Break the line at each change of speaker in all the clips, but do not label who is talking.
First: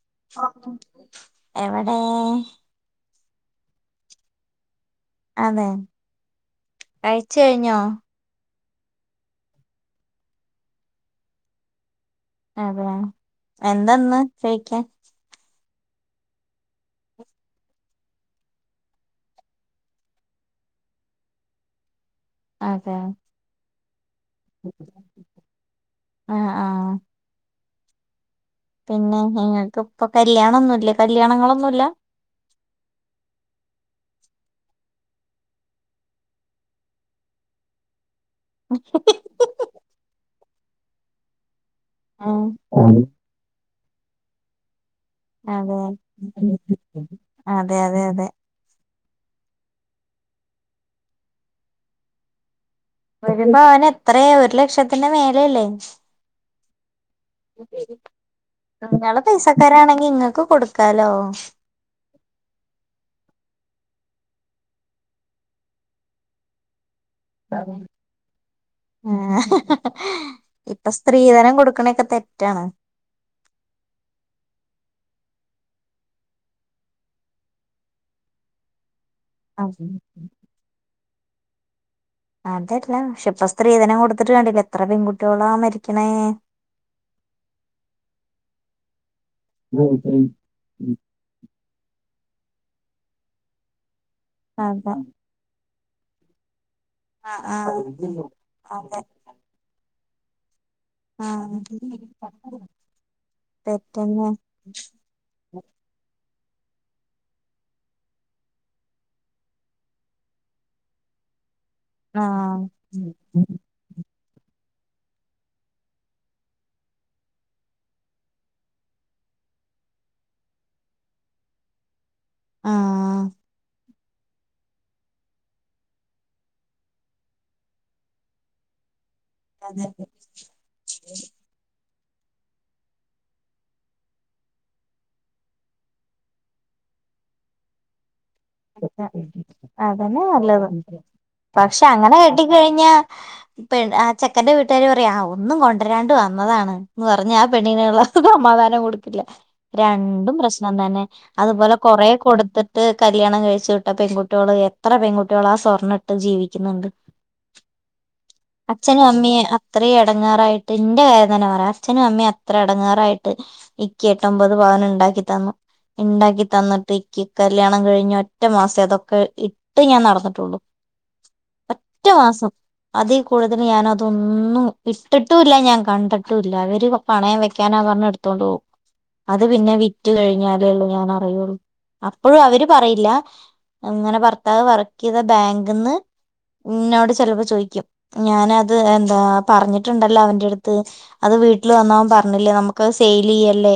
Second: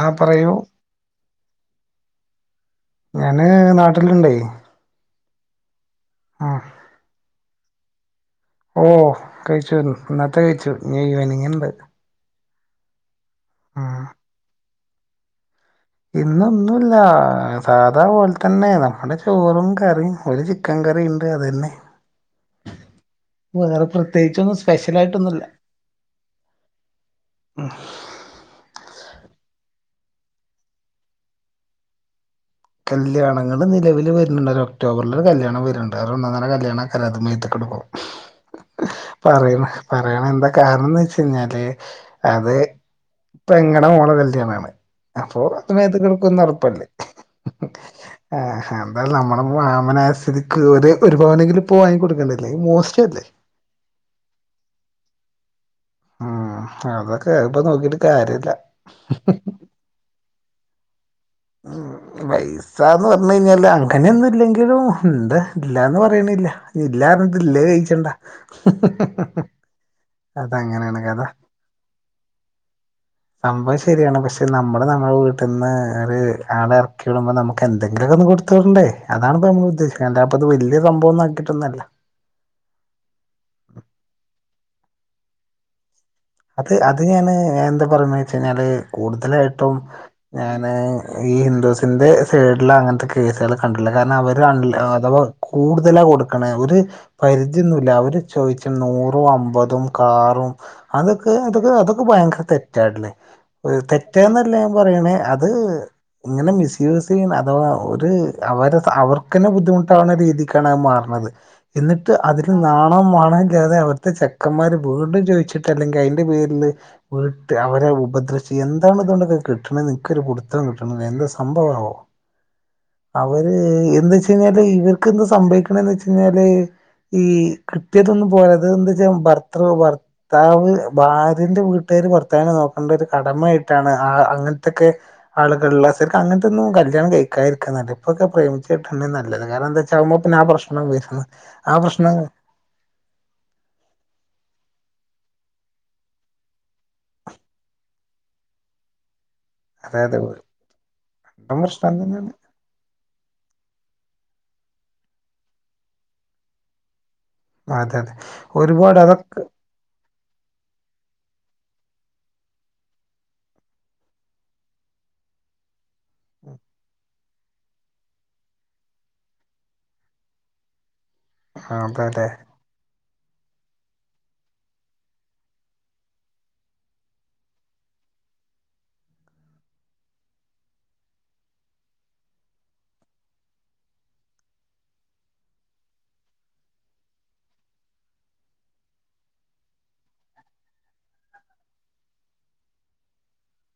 ആ പറയൂ
എവടേ
ഞാന് നാട്ടിലുണ്ടേയ്
അതെ കഴിച്ച് കഴിഞ്ഞോ?
ഓ കഴിച്ചു ന്നത്തെ കഴിച്ചു ഞ്ഞി ഈവനിങ്ങ്ണ്ട്
അതെ എന്താന്ന് ചൊയ്ക്കാൻ
ഇന്നൊന്നൂല്ല സാദാപോൽ തന്നെ നമ്മുടെ ചോറും കറിയും ഒരു ചിക്കൻ കറീണ്ട് അതന്നെ
അതെ
വേറെ പ്രത്യേകിച്ചൊന്നും സ്പെഷ്യലായിട്ടൊന്നുല്ല
ആഹ് ആഹ് പ്പൊ കല്യാണൊന്നുല്ലേ കല്യാണങ്ങളൊന്നൂല്ല
കല്യാണങ്ങൾ നിലവിൽ വരുന്നുണ്ട് ഒക്ടോബറില് കല്യാണം വരുന്നുണ്ട് അത് ഒന്നെന്നെര കല്യാണം അത് മേത്തു കിടക്കും പറയ പറയണ എന്താ കാരണംന്ന് വെച്ച്കഴിഞ്ഞാല്
ഉം
അത് പെങ്ങളെടെ മോള കല്യാണാണ് അപ്പൊ അത്
അതെ
മേത്ത് കിടക്കും എന്ന് ഒറപ്പല്ലേ
അതെ അതെ അതെ
ആഹ് എന്തായാലും നമ്മള് മാമൻ ആയ സ്ഥിതിക്ക് ഒരു പവനെങ്കിലും ഇപ്പോ വാങ്ങിക്കൊടുക്കേണ്ട അല്ലെങ്കിൽ മോശ
ഒരു പവന് എത്രയാ ഒരു ലക്ഷത്തിന്റെ മേലയല്ലേ
ഉം അതൊക്കെ ഇപ്പൊ നോക്കിട്ട് കാര്യല്ല
നിങ്ങള് പൈസക്കാരാണെങ്കി ഇങ്ങക്ക് കൊടുക്കാലോ
ഉം പൈസാന്ന് പറഞ്ഞ് കഴിഞ്ഞാല് അ അങ്ങനെയൊന്നും ഇല്ലെങ്കിലും ഉണ്ട് ഇല്ലാന്ന് പറയണില്ല ഇല്ലാന്ന് ഇല്ലയ്
ആഹ്
കയിച്ചണ്ട അത് അങ്ങനെയാണ് കഥ
ഒക്കെ തെറ്റാണ്
സംഭവം ശരിയാണ് പക്ഷെ നമ്മള് നാ നമ്മളെ വീട്ടിൽന്ന് ഒരു ആള ഇറക്കി വിടുമ്പോൾ നമുക്ക് എന്തെങ്കിലുമൊക്ക ഒന്ന് കൊടുത്ത് വിടണ്ടേ അതാണ്പ്പേ നമ്മൾ ഉദ്ദേശിക്കുന്നത് അല്ലതെപ്പോ ഇത് വലിയ സംഭവം ഒനാക്കിയിട്ടൊന്നല്ല
അതല്ല പക്ഷേ ഇപ്പം സ്ത്രീധനം എത്ര കൊടുത്തിട്ട് കണ്ടില്ല എത്ര പെകുട്ടികളാ മരി
അത് അത് ഞാന് എന്താ പറയ്ണെ വെച്ച് കഴിഞ്ഞാല് കെടു ലായിട്ടും ഞാന് ഈ ഹിന്ദുസിന്റെ സൈഡില് അങ്ങനത്തെ കേസുകൾ കണ്ടിള്ളയ് കാരണം അവര്
അതെ
അഥവാ കൂടുതലാ കൊടുക്കണ് ഒരു
ആ ആ
പരിധിയൊന്നുമില്ല അവര് ചോദിച്ച
അതെ
നൂറും അമ്പതും കാറും
ആ
അതൊക്കെ അതൊക്കെ അതൊക്കെ ഭയങ്കര തെറ്റാല്ലേ
തെറ്റന്നെ
തെറ്റാന്നല്ലേ പറയണേ അത് ഇങ്ങനെ മിസ്യൂസ് ചെയ്യ അഥവാ ഒരു അവരെ അവർക്കന്നെ ബുദ്ധിമുട്ടാവുന്ന രീതിക്കാണ് അയ് മാറ്ണത് എന്നിട്ട്
ആ
അതിൽ നാണോ വണില്ലാതെ അവരുത്തെ ചെക്കന്മാര് വീണ്ടും ചോദിച്ചിട്ട് അല്ലെങ്കിൽ അതിന്റെ പേരിൽ വീട്ട് അവരെ ഉപദ്രശി എന്താണ് ഇതുകൊണ്ടൊക്കെ കിട്ടണ നിനക്ക്ൊരു കൊടുത്ത യോട്ടുന്നത് എന്ത സംഭവാണോ
ആ
അവര് എന്താ വെച്ച കഴിഞ്ഞാല് ഇവർക്ക് എന്ത്സംഭവിക്ണ എന്ന് വച്ചഴിഞ്ഞാല് ഈ ക്രിത്യ ട്ടൊന്നും പോര ത് ന്ത് രും ഭർതൃ
അതെ
ഭർത്താവ് ഭാര്യന്റെ വീ തേര് ഭർത്താവിനെ നോക്കേണ്ട ഒരു കടമ ആയിട്ടാണ് ആഹ് അങ്ങൻത്തെക്കെ ആളുകളുള്ള സെര്ക് അങ്ങൻത്തെന്നും കര് ല്ല്യാണം കഴിക്കാതിരിക്ക നല്ലത് ഇപ്പൊക്കെ പ്രേമിച്ചിട്ടന്നെ നല്ലത് കാരണം എന്താച്ചാഉമ്പോ
അതന്നെ
പിന്നെ ആ
നല്ലത്
പ്രശ്ന വരുന്നല്ല ആ പ്രശ്ന
പെൺ ആഹ് ചെക്കന്റെ വീട്ടാര് പ റിയാ ഒന്നും കൊണ്ട്രാണ്ട് വന്നതാണ് ന്ന് പർഞ് ആഹ് പെണ്ണിന്ള്ള മാധാനം കൊടുക്കില്ല
അതെ അതെ
രണ്ടും പ്രശ്നം തന്നെ
വീണ്ടും
അതുപോലെ
പ്രശ്നം
കൊറേ
തന്നെയാണ്
കൊടുത്തിട്ട് ല്യാണം കഴിച്ചു വിട്ട പെൺകുട്ടിള് എത്ര പെൺകുട്ടിളാ ആഹ് സ്വർണ്ണട്ട് ജീവിക്കുന്നുണ്ട്.
അതെ അതെ ഒരുപാട്
അച്ഛനും അമ്മി
അതൊക്കെ
അത്രയും എടങ്ങേറായിട്ട് ന്റെ കാര് തെന്ന പറയാ അച്ഛനും അമ്മേ അത്ര എടങ്ങാറായിട്ട് ഇക്ക് എട്ടൊമ്പത് പവന് ണ്ടാക്കി തന്നു. ഇണ്ടാക്കി തന്നിട്ട്രിക്കി കല്യാണം കഴി ഞ്ഞ ഒറ്റ മാസേ അതൊക്കെ ഇട്ട് ഞാൻ നടന്നിട്ടുള്ളു
അതെതെ
അതിൽ കൂടുതൽ ഞാാന അതൊന്നും ഇട്ടിട്ടുംല്ല ഞാൻ കണ്ടിട്ടുംല്ല അവര് പണയം വെക്കാന പറഞ്ഞ് എടുത്തണ്ട് പോവും അത് പിന്നെ വിറ്റ് കഴിഞ്ഞാലേള്ളൂ ഞൻ അറിയുള്ളൂ അപ്പോഴും അവര് പറയില്ല അങ്ങനെ ഭർത്താവ് വർക്ക് ചെയ്ത ബാങ്കന്ന് ഇന്നോട് ചെിലപ്പോ ചോയ്ക്കും ഞാനത് എന്താ പറഞ്ഞിട്ടുണ്ടല്ലോ അവന്റെ അടുത്ത് അത് വീട്ടിൽ വന്നവൻ പറഞ്ഞില്ലേ നമുക്ക് സെയിൽ ചെയ്യല്ലേ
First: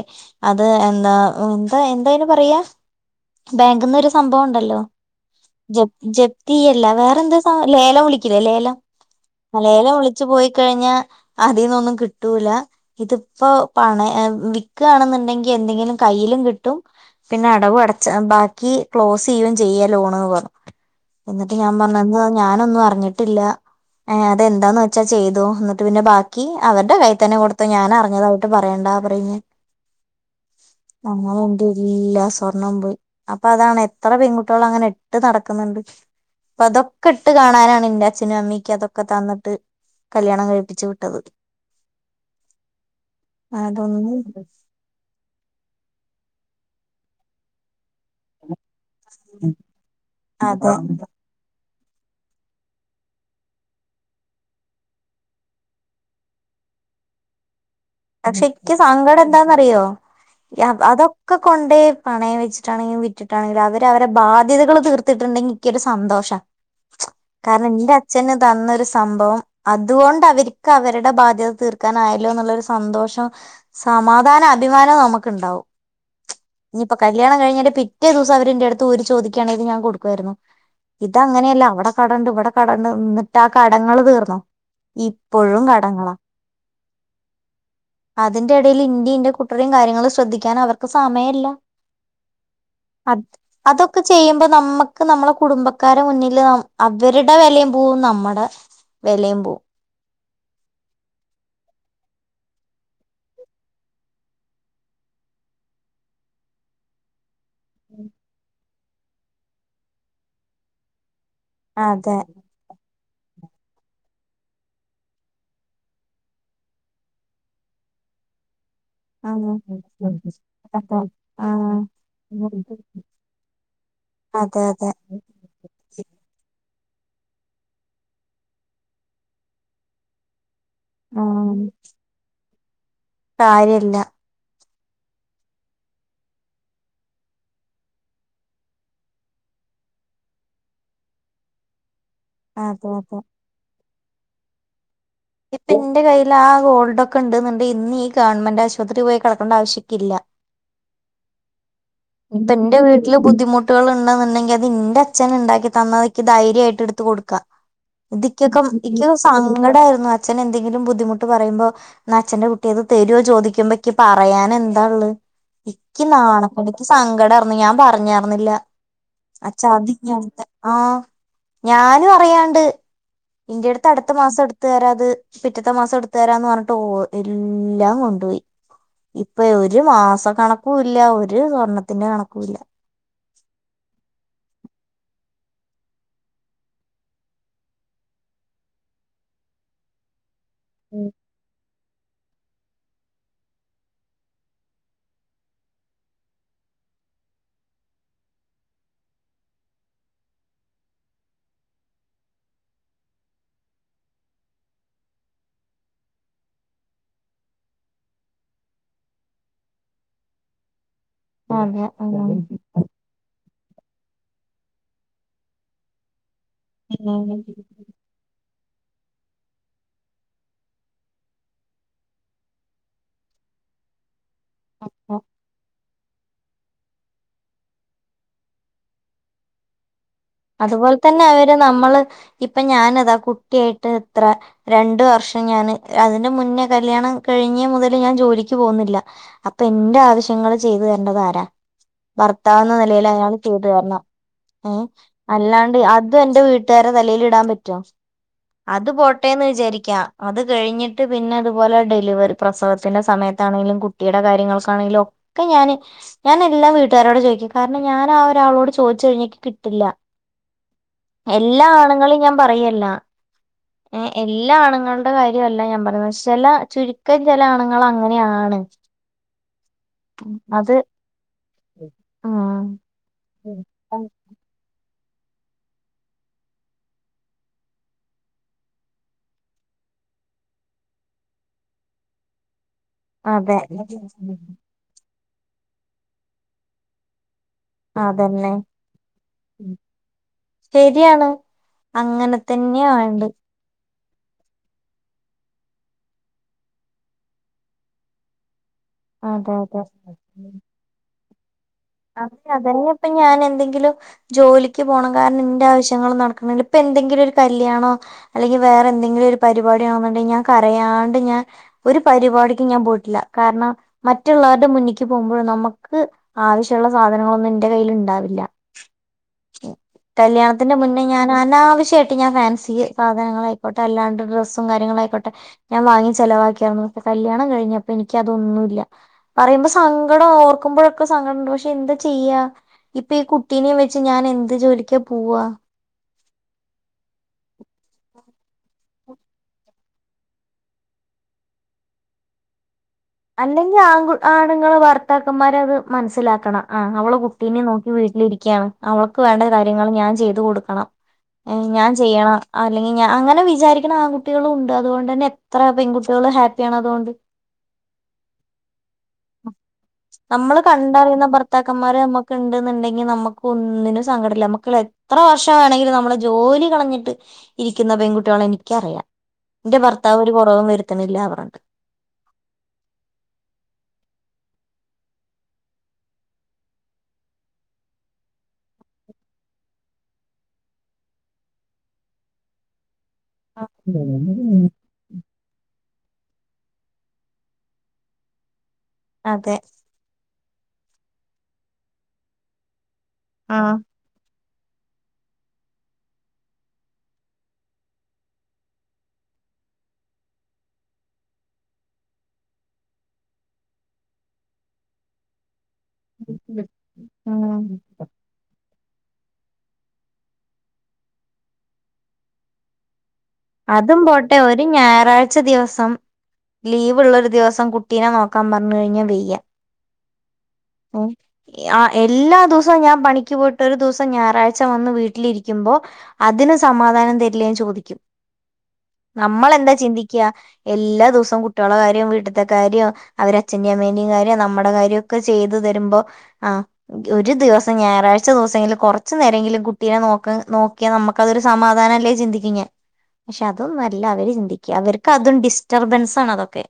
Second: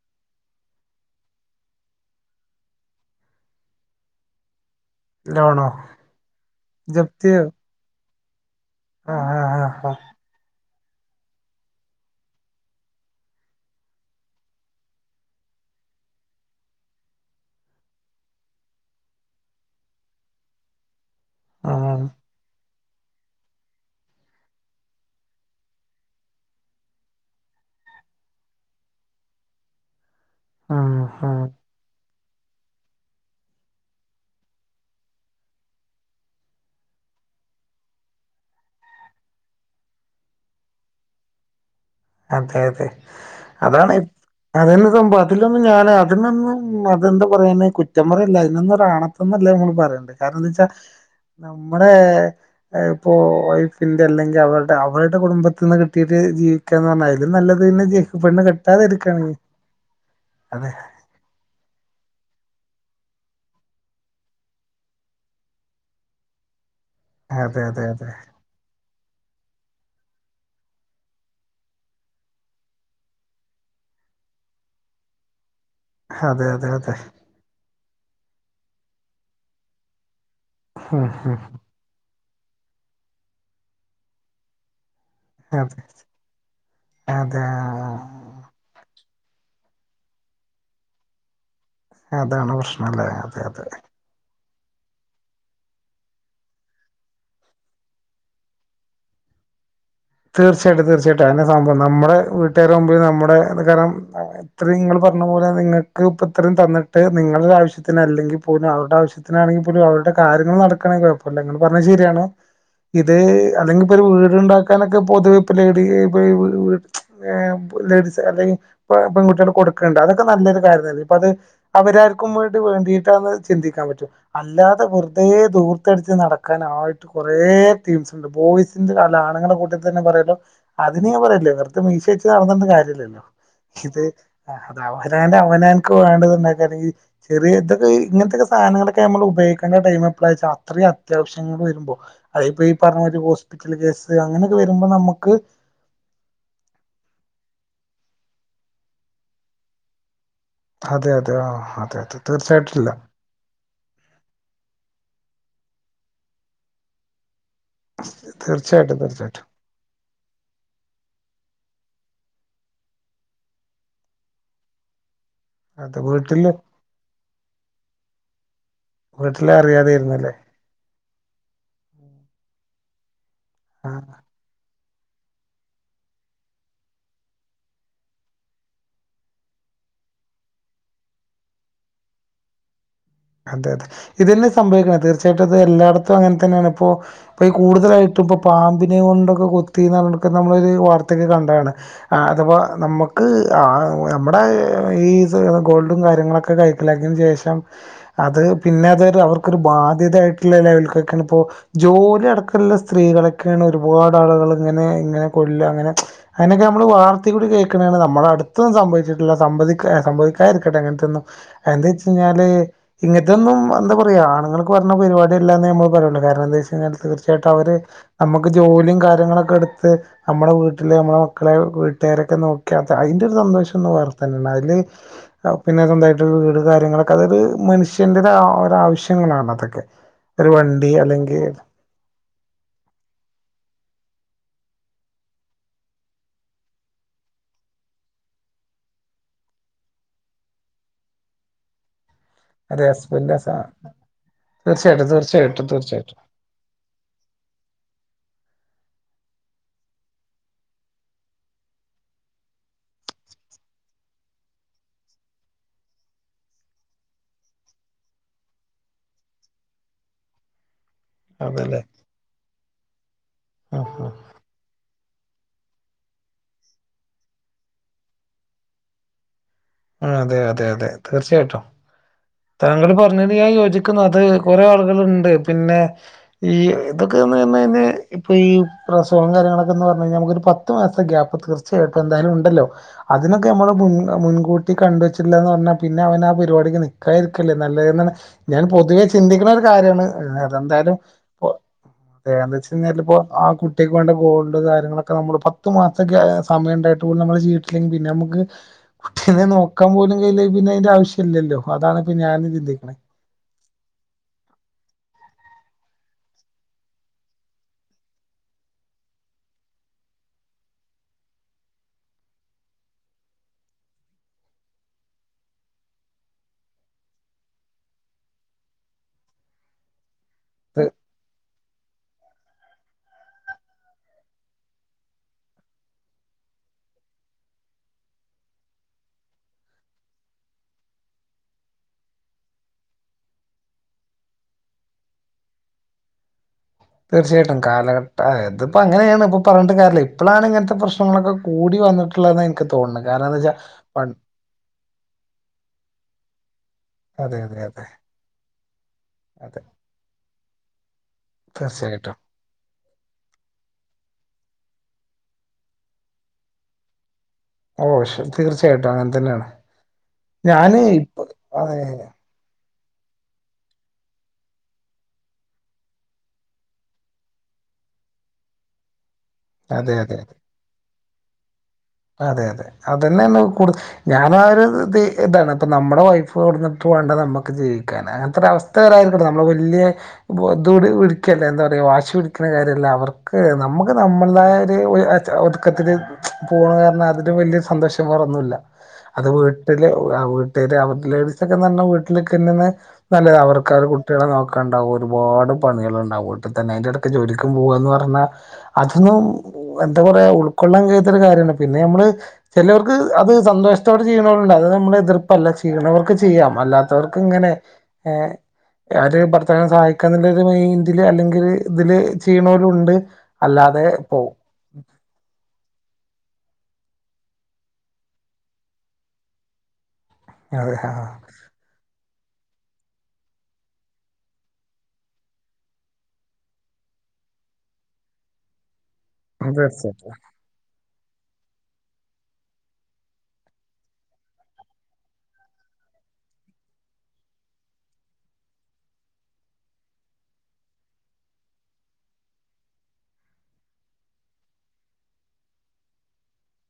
അത് എന്താ എന്താ എന്തായന് പറയാ [unintelligible] ബാങ്കിൽ നിന്ന് ഒരു സംഭവം ഉണ്ടല്ലോ
ലോണോ
ജപ് ജപ്തിയല്ല
ജപ്തിയോ
വേറെന്താ ലേലം വിളിക്ക ക്കുലേലേലം
ആ ആ ആ ആ
അലേലം വിളിച്ച് പോയി ച്ച്കഴിഞ്ഞഅതിൽന്നൊന്നും കിട്ടൂല ഇതിപ്പോ പണ വിക്കണുണ്ടെങ്കിൽ എന്തെങ്കിലും കയ്യിലും കിട്ടും പിന്നെ അടവ് അടച്ചു ബാക്കി ക്ലോസ് ചെയ്യ ചെയ്യ ലോൺന്ന് പറഞ്ഞു എന്നിട്ട് ഞാൻ
ഉം
പറഞ്ഞ ഞാനൊന്നും അറി റഞ്ഞിട്ടില്ല ഏ അതെന്താന്ന് വെച്ചാൽ ചെയ്തു എന്നിട്ട് പിന്നെ ബാക്കി അവരുടെ കൈത്തന്നെ കൊടുത്തു ഞാൻ അറിഞ്ഞതായിട്ട് പറയണ്ടത് ആപറഞ്ഞ
ഉം
അങ്ങനെ
ഉം
എന്റെ എല്ല സ്വർണം പോയി അപ്പൊ അതാണ് എത്ര പെൺകുട്ടികൾ അങ്ങനെ ഇട്ട് നടക്കുന്നുണ്ട് അപ്പൊ അതൊക്കെ ഇട്ട് കാണാനാണ് എറെ അച്ഛനും അമ്മിക്ക് അതൊക്കെ തന്നിട്ട് കല്യാണം കഴിപ്പിച്ചു വിട്ടത്
അതെ അതെ അതാണ്
അതൊന്നും
അതന്ന് സംഭവതിലൊന്നും ഞാന അതിനൊന്നും അതെന്താ പറയാന് കുറ്റ റ്റം പറല്ല അതിനൊന്നൊരാണത്തന്നല്ലേ നമ്മൾ പറയണ്ട് കാരണം എന്താ വെച്ചാ
അതെ
നമ്മുടെ ഇപ്പോ വൈഫിന്റെ അല്ലെങ്കിൽ അവരുടെ അവരുടെ കുടുംബത്തി നിന്ന് കിട്ടിയിട്ട് ജീ ക്കാന്ന്പറഞ്ഞാലഅതിനും നല്ല
പക്ഷെക്ക് സങ്കടം എന്താന്ന്റിയോ
അതെ
അതൊക്കെ കൊണ്ട പണയം വെച്ചിട്ടാണെങ്കിലും വിറ്റിട്ടാണെങ്കിലും അവര് അവരെ ബാധ്യതകള് തീർത്തിട്ടുണ്ടെങ്കിൽ എിക്കൊരു സന്തോഷം
അതെ
കാരണം
അതെ
എന്റെ അച്ഛന് തന്നൊരു സംഭവം അതുകൊണ്ട് അവർക്ക് അവരുടെ ബാധ്യത തീർക്കാനായാലോ എന്നുള്ളരു സന്തോഷം സമാധാന അഭിമാനവും നമുക്ക് ഉണ്ടാവും
അതെ അതെ അതെ അതെ
ഇനിയിപ്പോ കല്യാണം കഴിഞ്ഞട്ട പി റ്റേ ദിവസം അവരെന്റെറ അടുത്ത് ഊരി ചോദിക്കയാണെങ്കിൽ ഞാൻ കൊടുക്കുായിരുന്നു
ഉം
ഇത
ഉം
അങ്ങനെയല്ല അവിടെ കടണ്ട് ഇവിടെ കടണ്ട് നിട്ടാ കടങ്ങള്ൾ തീർന്നോ ഇപ്പോഴും
അതെ
കടങ്ങളാ
അതെ
അതിന്റെ ഇടയിൽ ഇന ഇന്റെ കുട്ടറയും കാര്യങ്ങളും ശ്രദ്ധിക്കാൻ അവർക്ക് സമയമല്ല
അതാണ് പ്രശ്നല്ലേ
അ
അതെ അതെ
അതൊക്കെ ചെയ്യുമ്പോ നമ്മുക്ക് നമ്മളെ കുടുംബക്കാര മുന്നില് അവരുടെ വിലയും പോവും നമ്മുടെ വെലയും പോവും
തീർച്ചയായ്ട്ടും തീർച്ചയായ്ട്ടും അഎന്നെ സംഭവം നമ്മുടെ വീട്ടാരാമ്പൊ നമ്മടെ കാര്ണം ത്രയും നിങ്ങള് പ ർഞ്ഞ പോലെ നിങ്ങക്ക് പ്പ ഇത്രയ്മ് തന്നിട്ട് നിങ്‌ ങ്ങളുടെ ആവശ്യത്തിന് അല്ലെങ്കിൽ പോലും അവര്ടെ ആവശ്യനാണെങ്കി പോലും അവരുടെ കാര്യങ്ങള് നടക്കണെങ്കി ങ്ങള് പർഞ്ഞെ
അതെ
ശരിയാണ് ഇത് അല്ലെങ്കി പ്പൊ ഒരു വീട്ണ്ടാക് കണക്ക് പൊതുവെ ഇപ്പ ലേഡീ [unintelligible] ലേഡീസ് അല്ലെങ്കി പെൺകുട്ട്യള് കൊടുക്കുണ്ട് അതൊക്കെ നല്ലൊരു
അപ്പൊ
കാര്യല്ല ഇപ്പൊ അത്
ആഹ്
അവരാർക്കും വേണ്ടി വേണ്ടിയിട്ടന്ന് ചിന്തിക്കാ റ്റും
അതെ
അല്ലാതെ
അതെ
വെർതേ ദൂർത്തട്ച്ച് നടക്കാൻ ആ കുറേ ടീംസ് ണ്ട് ബോയ്സിന്റെ അല്ല ആണുങ്ങളെ കൂട്ട് തന്നെ കൊറേണ്ണം അതിന് ഞാൻ പറയില്ലോ
ഉം
വെർതെ മീശ വെച്ച് നടന്ന്ന്ന് കാര്യല്ലല്ലോ
കാര്യല്ല
ഇതേ അവ് അതായ്ത് അവനെ അനക് വേണ്ടത്ണ്ടാ [unintelligible] യ്യി ചെറിയ തൊക്കെ ഈ ഇങ്ങൻത്തൊക്കെ സാനങ്ങളൊക്കെ അമ്മള് ഉപയോഗിക്കെണ്ട ടൈമ് എപ്പളാ ച്ച അത്രെയും അത്യാവശ്യങ്ങള് വര്മ്പോ അയ് പ്പോ ഈ
അതെ
പർഞ്ഞായ്രി
അതെ
ഹോസ്പിറ്റൽ കേസ് അങ്ങനെക്ക വരുമ്പോ നമുക്
ഇപ്പ ഇന്റെ കയ്യിൽ ആ ഗോൾഡൊക്ക ണ്ട്ന്ന്ണ്ട് ഇന്നീ ഗവൺമെന്റ് ആശുപത്രി പോയി കടക്കണ്ട ആവശ്യിക്കില്ല
അതെ അതെ ആ ഹ്
ഇപ്പ ന്റെ വീട്ട്ല് ബുദ്ധിമുട്ടള് ണ്ട്ന്നുണ്ടെങ്കി അത് ന്റെ അച്ഛന് ണ്ടാക്കി തന്നതൊക്കെ ധൈര്യായിട്ട് എടുത്ത് കൊടുക്കാ തിക്ക്‌യൊക്ക
തീർച്ചയായിട്ടും
മ്
തീർച്ചയായിട്ടും
സങ്കടാര്ന്നു അച്ഛന് എന്തെങ്കിലും ബുദ്ധിമു ട്ട് പറയുമ്പോ ന്ന അച്ഛന്റെ കുട്ടിയത് തെരുവോ ചോദിക്കുമ്പോ ക്കിപറയാന് എന്താ ള്ള
അതെ
ഇക്ക്
വീട്ടില്
നാണക്കെട് ക്കി സങ്കടാർന്ന് ഞാൻ പറഞ്ഞർന്നില്ല
വീട്ടില്
അച്ച അതി
അറിയാതെയിരുന്നല്ലേ
ആഹ് ഞാനു റയാണ്ട് ഇന്റെട്ത്ത്
ആ
അട്ത്ത് മാസം എടുത്തെരാ ത് പിറ്റത്തെ മാസം എടുത്ത തരാന്ന് പർഞ്ഞ്ട്ട് ഒ എല്ലാം കൊണ്ടുപോയി ഇപ്പ ഒരു മാസ കണക്കു ഇല്ല ഒരു സ്വർണത്തിന്റെ കണക്കുല്ല
അതെ അതെ ഇതെന്നെ സംഭവിക്ക്‌ണെ തീർച്ചയായിട്ടും അത് എല്ലായിടത്തും അങ്ങൻ തെന്നെണ് ഇപ്പോ ഇ കൂടുതലായിട്ട് ഇപ്പൊ പാമ്പിനെ കൊണ്ടൊക്ക കൊത്തിന്നർഞ്ഞ്ട്ട് ക്ക നമ്മളൊരു വാർത്തൊക്കെ കണ്ടാണ് ആ അത്പ്പോ നമ്മക്ക് ആ നമ്മുടെ ഈ ഗോൾഡും കാര്യങ്ങളൊക്കെ കയ്ക്കലാക്കി ശേഷം അത് പിന്നെ അതൊര് അവർക്കൊരു ബാധ്യത ആയിട്ട്ള്ള ലെവൽക്കൊക്കെണ് പ്പോ ജോലി അടക്കള്ള സ്ത്രീ ൾക്കെനെ ഒരുപാട് ആളുകൾ ഇങ്ങനെ ങ്ങനെ കൊല്ല അങ്ങനെ അങ്ങനെക്കെ അമ്മള് വാർത്തെ കൂടി കേക്ക്‌ണാണ് നം മ്മള അട്ത്തും സംഭവിച്ചിട്ടില്ല സമ്മതിക്കെ സംഭവിക്കാരിക്കട്ടെ എങ്ങൻത്തൊന്നും
അതെ
എന്ത്‌
ഉം
ച്ചയ്ഞ്ഞാല് ഇങ്ങൻത്തൊന്നും എന്താ പറയാ ആണ്ങ്ങൾക്ക്‌ പർഞ്ഞ പെര്പാട്യല്ലാന്ന് നമ്മൾ പറിണ കാരണം ന്താ ച്ചയ്ഞ്ഞാല് തീർച്ചയ്ട്ടു അവര് അമ ക്ക്‌ ജോലിയും കാര്യങ്ങളൊക്കെ എടുത്ത് നമ്മുടെ വീട്ടില് നമ്മെടെ മക്കളെയൊ വീട്ട്കാരൊക്കെ നോക്കി അതാ അയ്ന്റൊര് സ സന്തോശൊന്ന് വേറെ ത്തന്നെണ് അത് പിന്നെ സൊന്തായിട്ട് വീട് കാര്യങ്ങളൊക്കെ അതയ്ത് മനുഷ് ഷ്യന്റെ ഒരാ ആവശ്യങ്ങളാണ് അതൊക്കെ ഒരു വണ്ടി
അതുപോലെ തന്നെ
അല്ലെങ്കിൽ
അവര് നമ്മള് ഇപ്പ ഞാനതാ കുട്ടിയായിട്ട് ത്ര രണ്ട് വർഷം ഞാന് അതിന്റെ മുന്നേ കല്യാണം കഴിഞ്ഞെ മുതല് ഞാൻ ജോലിക്ക് പോവ്ന്നില്ല അപ്പൊ എന്റെ ആവശ്യങ്ങള് ചെയ്തു തര്ണ്ടത് ആരാ ഭർത്താവെന്ന
ഒരു
നെലേല് അയാള്
ഹസ്ബൻഡ്
ചെയ്തു തര്ണം ഏ
തീർച്ചയായിട്ടും തീർച്ചയായിട്ടും
അല്ലാണ്ട്
തീർച്ചയായിട്ടും
അതും എന്റെ വീട്ട്കാരെ തലേല് ടാൻ പറ്റോ അത് പോട്ടേന്ന് വിചാരിക്കാം അത് കഴിഞ്ഞിട്ട് പിന്നെ അതുപോലെ ഡെലിവറി പ്രസവത്തിന്റെ സമയത്താണെങ്കിലും കുട്ടിയുടെ കാര്യങ്ങൾക്കാണെങ്കിലും ഒക്കെ ഞാന് ഞാൻ എല്ലാം വീട്ടുകാരോട് ചോയ്ക്കും കാര്ണം ഞാന ആ ഒരാളോട് ചോയ് പോച്ചഴിഞ്ഞിക്ക് കിട്ട്ല്ല എല്ലാ
അതല്ലേ
ആണുങ്ങളും ഞാൻ പറയല്ല
ആ
ഏ എല്ലാ ആണുങ്ങൾ ടെ കാര്യമല്ല ഞാൻ പറഞ്ഞ ചെല ചുരുക്കം ചെല അണുങ്ങള് അങ്ങനെയാണ്
അതെ അതെ
അത്
അതെ തീർച്ചയായ്ട്ടും
ഉം
താങ്കൾ പറഞ്ഞത് ഞാൻ യോജിക്കുന്നു അത് കുറേ ആൾ ള്ണ്ട് പിന്നെ ഈ ഇതൊക്കെ ന്ന ന്നയ് ഇപ്പൊ ഈ പ്രസവം കാര്യങ്ങളൊക്കെ നോ പർനയ്ഞ്ഞാ അമുക്ക് ഒരു പത്ത് മാസ്ത്ത ഗാപ്പ് തീർച്ചയായ്ട്ടും എന്താലും ഉണ്ടല്ലോ അതിനൊക്കെ
അതെ
നമ്മള് മുൻ മുൻകൂട്ടി കണ്ടുവെച്ചില്ലന്ന് പറഞ്ഞാൽ പിന്നെ അവൻ ആ പരിപാടിക്ക് നിക്കാരുന്നു നല്ലാണ്
അതന്നെ
ഞാൻ പൊതുവേ ചിന്തിക്കണ ഒരു കാര്യമാണ്തെന്തായാലും
ശരിയാണ്
ഇ അതെ
അങ്ങനെ
എന്താ വെച്ച
തന്നെയാ
കഴിഞ്ഞാപ്പോ
വേണ്ടത്
ആ കുട്ടി ഒേക്ക് വേണ്ട ഗോൾഡ് കാര്യങ്ങളൊക്കെ നമ്മള് പത്ത് മാസ സമയം ഉണ്ടായിട്ട് പോലെ നമ്മള് ചെയീട്ടില്ലെങ്കിൽ പിന്നെ നമുക്ക് കുട്ടീനെ
അതെ അതെ
നോക്കാൻ പോലും കയ്യില്ലേ പിന്നെ അതിന്റെ ആവശ്യമല്ലല്ലോ
അതെ അതന്നെ ഇപ്പ ഞാൻ എന്തെങ്കിലും ജോലിക്ക് പോണം കാര എന്റെ ആവശ്യങ്ങൾ നടക്കണങ്ക ഇപ്പപ്പോ എങ്കിലും ഒരു കല്യാണോ വേറെ എന്തെങ്കിലും ഒരു പരിപാടാണോ ണ്ട് ഞൻ ഒരു പരിപാടിക്ക് ഞാൻ പോട്ടില്ല കാരണം മറ്റുള്ളവരുടെ മുന്നിക് പോമ്പോ നമക്ക് ആവശ്യമുള്ള സാധനങ്ങളൊന്നും എന്റെ കയ്ൽ ഉണ്ടാവില്ല കല്യാണത്തിന്റെ
ത്-
മുന്നേ ഞാൻ തീച്ചയട്ട ഞാൻ ഫാൻസി സാധനൾായിക്കോട്ടെ അല്ലാണ്ട് ഡ്രസ്സും കാര്യങ്ങളായിക്കോട്ടെ ഞാൻ വാങ്ങി ചിലവാക്കിയിരുന്നു കല്യാണം കഴിഞ്ഞപ്പൊ എനിക്ക അതൊന്നുമല്ല പറയുമ്പോ സങ്കടം ഓർക്കുമ്പോഴൊക്കെ സങ്കടംണ്ട് പക്ഷെ എന്താ ചെയ്യ ഇപ്പൊ ഈ കുട്ടീനെയ വെച്ച് ഞാൻ എന്ത് ജോലിക്കാ പോവാ [inaudible]
തീർച്ചയായിട്ടും കാലഘട്ട ഇതിപ്പോ അങ്ങനെയാണ് ഇപ്പൊ പറഞ്ഞിട്ട് കേയ ഇപ്പോഴാണ് ഇങ്ങനത്തെ പ്രശ്നങ്ങളൊക്കെ കൂടി വന്നിട്ടുള്ള എനക്ക്
അല്ലെങ്കിൽ ആ ആണുങ്ങൾ ഭർത്താക്കന്മാരെ അത് മനസ്സിലാക്കണം ആ അവള്
അതെ അതെ
കുട്ടീനെ
അതെ
നോക്കി വി രിക്കയാണ് അവൾക്ക് വേണ്ട
അതെ
കാര്യങ്ങൾ ഞാൻ ചെയ്തു കൊടുക്കും ണം ഞാൻ
തീർച്ചയായിട്ടും
ചെയ്യണം അല്ലെങ്കിൽ ഞാൻ അങ്ങനെ വിചാരിക്കണം ആൺകുട്ടികളും ഉണ്ട് അതുകൊണ്ട് തന്നെ എത്ര പെൺകുട്ടികളും ഹാപ്പിയാണ് അതുകൊണ്ട്
ഓ തീർച്ചയായിട്ടും അങ്ങനെ തന്നെയാണ്
നമ്മള്
ഞാന്
കണ്ടറിയുന്ന
ഇപ്പ അതെ
ഭർത്താക്കന്മാര് നമ്മുക്ക് ഉണ്ടെന്നുണ്ടെങ്ക നമ്മുക്ക് ഒന്നിനും സങ്കടം ഇല്ല എത്ര വർഷം ആണെങ്കിലും നമ്മള് ജോലി കളഞ്ഞിട്ട് ഇരിക്കുന്ന പെൺകുട്ടികളെ എനിക്കറിയാം എന്റെ
അതെ അതെ
ഭർത്താവ് ഒരു കുറവും വരുത്തണില്ല അവരുണ്ട്
അതെ അതെ അതന്നെയ കൂടുത ഞാൻ ആ ഒരു ഇത് ഇതാണ് ഇപ്പ നമ്മുടെ വൈഫ്ഞ്ഞിട്ട നമ്മുക്ക് ജീവിക്കാൻ അങ്ങനത്തെ ഒരു അവസ്ഥായിരിക്കട്ടെ നമ്മള് വഴ എന്താ പറ വാശി പിടിക്കുന്ന കാര്യമല്ല അവർക്ക് നമുക്ക് നമ്മളുടൊയ ഒരു ഒതുക്കത്തില് പോണ് കാര അതില് വലിയ സന്തോഷം വേറെ ഒന്നുമില്ല അത്
അതെ
വീട്ടില് അവടെ ലേഡീസ് ഒക്കെ വീട്ടിലൊക്കെന്ന നല്ലത് അവർക്ക്
ആഹ്
അവ കുട്ടികളെ നോക്ക ഉണ്ടാവ ഒരുപാട് പണികൾ ഉണ്ടാവും ഇട്ട തന്നെ അതിന്റെ ഇടക്ക് ജോലിക്കും പോകുകന്ന് പറഞ്ഞാൽ അതൊന്നും എന്താ പറയാ ഉൾക്കൊള്ളാൻ കാര്യമാണ് പിന്നെ നമ്മള് ചിലവർക്ക് അത് സന്തോഷത്തോടെ ചെയീണണ്ട് അത് നമ്മൾ എതിർപ്പല്ല ചെയീണവർക്ക് ചെയ്യാം അല്ലാത്തവർക്ക് ഇങ്ങനെ
ഉം
ഏ ആര് ഭർത്തവിനും സഹായിക്കാുള്ളരു മൈൻഡ് അല്ലെങ്കില് ഇതില് ചെയ്യണവലും ഉണ്ട്
അതും പോട്ടെ ഒരു ഞായറാഴ്ച ദിവസം ലീവ്ള്ളൊരു ദിവസം കുട്ടീനെ നോക്കാൻ പറഞ്ഞു കഴിഞ്ഞഞ് വെയ്യ
അതെ ആ
ആ എല്ലാ ദിവസവും ഞാൻ പണിക്ക് പോയിട്ട് ഒരു ദിവസം ഞായറാഴ്ച വന്ന് വീട്ടിലിരിക്കുമ്പോൾ അതിന് സമാധ നം തരില്ല ചോദിക്കും നമ്മൾെന്താ ചിന്തിക്ക
തീർച്ചയായിട്ടും
എല്ലാ ദിവസം കുട്ടികള കാര്യം വീട്ടത്തെ കാര്യോ അവര് അച്ഛന്റെയും അമ്മേന്റെയും കാര്യോ നമ്മുടെ കാര്യമൊക്കെ ചെയ്ത് തരുമ്പോ ആ ഒരു ദിവസം ഞായറാഴ്ച ദിവസംങ്ക കൊറച്ച നേരങ്കിലും കുട്ടീ നോക്ക നോക്കിയാ നമുക്കതൊരു സമാധാനം അല്ലേ ചിന്ദിക്കുന്നെ പക്ഷെ അതും നല്ല അവര് ചിന്തിക്കുക അവർക്ക് അതും ഡിസ്റ്റർബൻസ ആണ് അതൊക്കെ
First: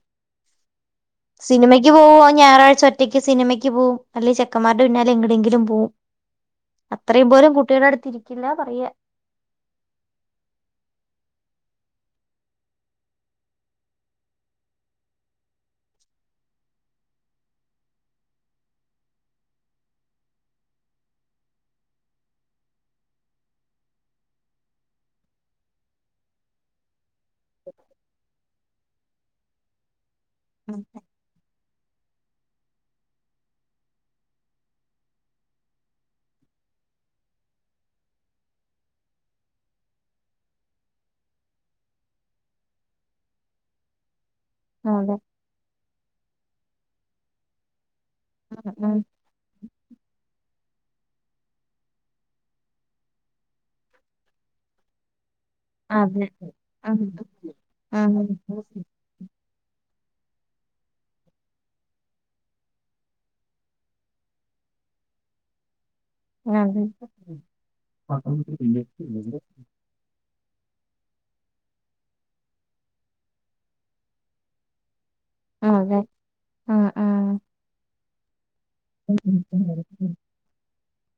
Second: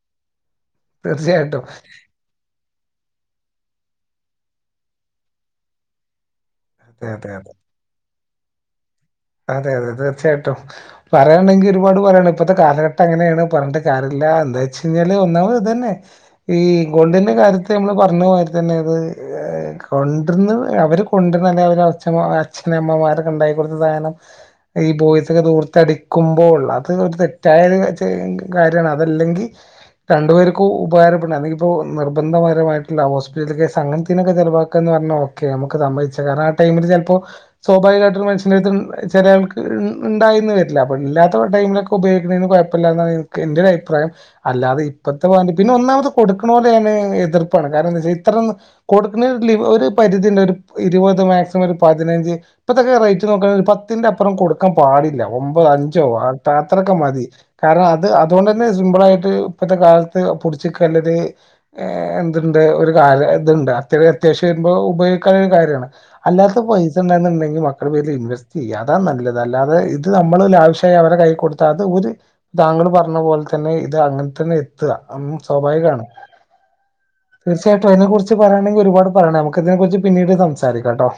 തീർച്ചയായിട്ടും
സിനിമക്ക് പോവ ഞായറാഴ്ച ഒറ്റയ്ക്ക് സിനിമയ്ക്ക് പോകവും അല്ലെ ചെക്കന്മാരുടെ പിന്നാലൽ ഇങ്ങനേംങ്കിലും പോവും
അതെ അതെ
അത്രയും
അതെ
പോലും കുട്ടികുടെ അടുത്തില്ല പറയ
അതെ അതെ തീർച്ചയായിട്ടും പറയുകയാണെങ്കിൽ ഒരുപാട് പോയാണ് ഇപ്പഴത്തെ കാലഘട്ടം അങ്ങനെയാണ് പറഞ്ഞിട്ട് കാര്യമില്ല അല്ല എന്താ വെച്ച കഴിഞ്ഞാല് ഒന്നാമത് ഇത് തന്നെ ഈ ഇ ഗോൾഡിന്റെ കാര്യത്തി നമ്മള് പറഞ്ഞ മാതിരി തന്നെ അത് കൊണ്ടിരുന്ന് അവർ കൊണ്ടിരുന്ന അല്ലെങ്കിൽ അവർ അച്ഛ അച്ഛനമ്മമാർക്ക ഉണ്ടായി കൊടുത്ത സാധനം
[inaudible]
ഈ ബോയിസൊക്കെ ദൂർത്ത് അടിക്കുമ്പോ ഉള്ള അത് ഒരു തെറ്റായ ഒരു കാര്യമാണ് അതല്ലങ്കി രണ്ടു പേർക്കു ഉപകാരപ്പെ ഇപ്പോ നിർബന്ധപരമായിട്ടുള്ള ഹോസ്പിറ്റൽ കേസ് അങ്ങനതിനൊക്കെ ചിലവാക്കാ ന്ന് പറഞ്ഞാ ഓക്കെ നമുക്ക് സമ്മേയിച്ച സംമ്മയിച്ച കാരണം ട്ടയിമിൽ ചെല്ലപ്പോ സ്വാഭാവികമായിട്ടു ഒരു മനുഷ്യന്റെ അട്ത്ത് ചിലാൾക്ക് ണ്ടായിന്ന് വരില്ല അപ്പൊ ഇല്ലാത്ത ടൈമിലൊക്കെ ഉപയോഗിക്കുന്നെന് കുഴപ്പമില്ല എന്നാണ് ക്ക് ന്റെ ഒരു അഭിപ്രായം അല്ലാതെ
അതെ
ഇപ്പത്ത മാത് പിന്നെന്നാമത് കൊടുണലന്നെ എതിർപ്പാണ് കാരണഎന്താച്ചാ അത്ര
ഉം ഉം
കൊടുക്ണെന് ല ഒരു പരിധി ഉണ്ട് ഒരു ഇരുപത് മാക്സിമം ഒരു പതിനഞ്ച് ഇപ്പതൊക്കെ റേറ്റ് നോക്കണ ഒരു പത്തിന്റെ അപ്പറം കൊടുക്കാൻ പാടില്ല ഒമ്പതോ അഞ്ചോ
അതെ
ആത് അത്രൊക്കെ
ഉം
മതി കാരണം അത്
ഉം
അതോണ്ടനെ സിമ്പിൾ ആയിട്ട് ഇപ്പത്ത കാലത്ത് പുട്ച്ച്ക്കാൻല്ലത് എ ന്ത്‌ണ്ട് ഒരു കാല ത്ണ്ടാ അത്യാവശ്യം വരുമ്പോ ഉപ ക്കാണ് കാര്യമാണ് അല്ലാത്ത
അതെ
പൈസ ഉണ്ടന്നുണ്ടെങ്കിൽ മക്കള പേര് ഇൻവെസ്റ്റ് ചെയ്യാ അതാ നല്ലത് അല്ലാതെ ഇത് നമ് നമ്മള് ലാവശ്യായി അവരെ കൈ കൊടുത്ത അത് ഒരു താങ്കള് പറഞ്ഞ പോലെ തന്നെ ഇത് അങ്ങനെ തന്നെ എത്തഅ മം
ആഹ് അതെ
സ്വാഭാവികാണ്
ആഹ് ആഹ്
തീർച്ചയായിട്ടും അയിനെ കുറിച്ച് പറയയാണെങ്കിൽ ഒരുപാട് പറയണം നമുക്ക് ഇതിനെ കുറിച്ച് പിന്നീട് സംസാരിക്കാ ട്ടോ